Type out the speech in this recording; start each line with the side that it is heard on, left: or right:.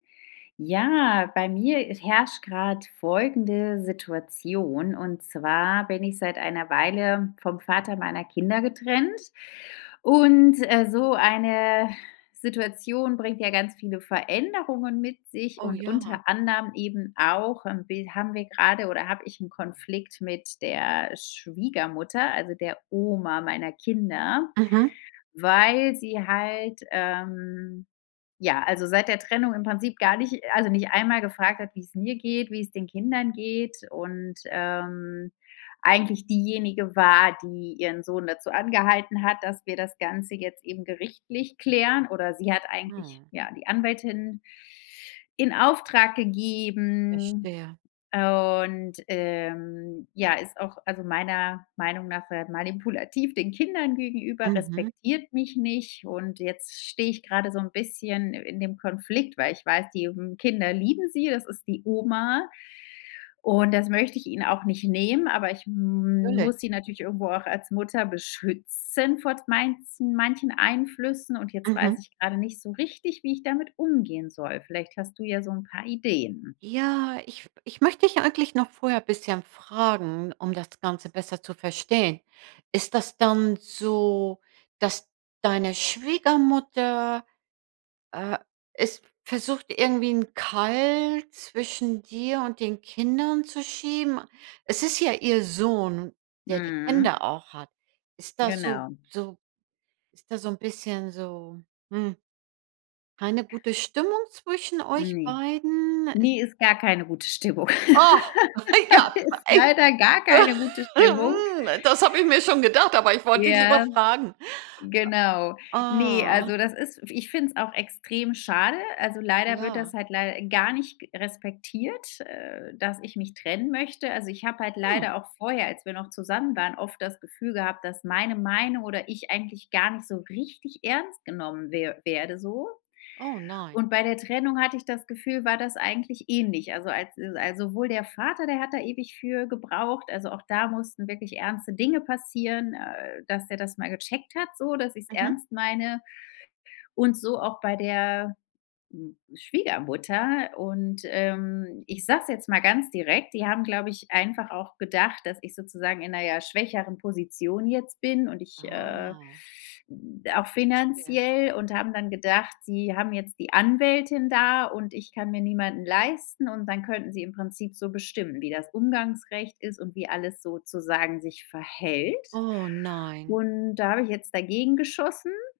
left: Ja, bei mir i herrscht grad folgende Situation: Und zwar bin ich seit einer Weile vom Vater meiner Kinder getrennt. Und, äh, so eine Situation bringt ja ganz viele Veränderungen mit sich
right: Oh
left: und
right: ja.
left: unter anderem eben auch irgendwie 'n bi haben wir grade oder hab ich 'n Konflikt mit der Schwiegermutter, also der Oma meiner Kinder,
right: Mhm.
left: weil sie halt, ähm ja, also seit der Trennung im Prinzip gar nicht also, nicht einmal gefragt hat, wie's mir geht, wie's den Kindern geht und, ähm, eigentlich diejenige war, die ihren Sohn dazu angehalten hat, dass wir das Ganze jetzt eben gerichtlich klären. Oder sie hat eigentlich,
right: Mhm.
left: ja, die Anwältin in Auftrag gegeben,
right: Verstehe.
left: und, ähm, ja, ist auch,- also meiner Meinung nach- sehr manipulativ den Kindern gegenüber,
right: Mhm.
left: respektiert mich nicht. Und jetzt stehe ich gerade so 'n bisschen i in dem Konflikt, weil ich weiß, die, hm, Kinder lieben sie. Es ist die Oma. Und das möcht ich ihnen auch nicht nehmen, aber ich
right: 'türlich.
left: muss sie natürlich irgendwo auch als Mutter beschützen vor meinzen manchen Einflüssen. Und jetzt
right: Mhm.
left: weiß ich gerade nicht so richtig, wie ich damit umgehen soll. Vielleicht hast du ja so 'n paar Ideen.
right: Ja, ich f ich möchte dich eigentlich noch vorher bisschen fragen, um das Ganze besser zu verstehen: Ist das dann so, dass deine Schwiegermutter, äh, es versucht, irgendwie 'n Keil zwischen dir und den Kindern zu schieben? Es ist ja ihr Sohn, der die
left: Mhm.
right: Kinder auch hat. Ist das so
left: Genau.
right: so ist da so 'n bisschen so hm, keine gute Stimmung zwischen euch
left: Ne.
right: beiden? Äh
left: Ne, ist gar keine gute Stimmung.
right: Oh, ja,
left: Ist
right: echt,
left: leider gar keine gute Stimmung.
right: hm, das habe ich mir schon gedacht, aber ich wollte dich lieber
left: Ja,
right: fragen.
left: genau. Ne,
right: Ah.
left: also das ist f ich finde es auch extrem schade. Also, leider wird
right: Ja.
left: das halt leider gar nicht g respektiert, äh, dass ich mich trennen möchte. Also, ich habe halt
right: Hm.
left: leider auch vorher, als wir noch zusammen waren, oft das Gefühl gehabt, dass meine Meinung oder ich eigentlich gar nicht so richtig ernst genommen wer werde so.
right: Oh nein.
left: Und bei der Trennung hatte ich das Gefühl, war das eigentlich ähnlich. Also, als al sowohl der Vater, der hat da ewig für gebraucht. Also, auch da mussten wirklich ernste Dinge passieren, äh, dass der das mal gecheckt hat so, dass ich's
right: Mhm.
left: ernst meine. Und so auch bei der, Schwiegermutter. Und, ähm, ich sage es jetzt mal ganz direkt. Die haben, glaub ich, einfach auch gedacht, dass ich sozusagen in 'ner, ja, schwächeren Position jetzt bin und ich, äh
right: Ah.
left: auch
right: Verstehe.
left: finanziell und haben dann gedacht, sie haben jetzt die Anwältin da, und ich kann mir niemanden leisten, und dann könnten sie im Prinzip so bestimmen, wie das Umgangsrecht ist und wie alles sozusagen sich verhält.
right: Oh nein.
left: Und da hab ich jetzt dagegen geschossen.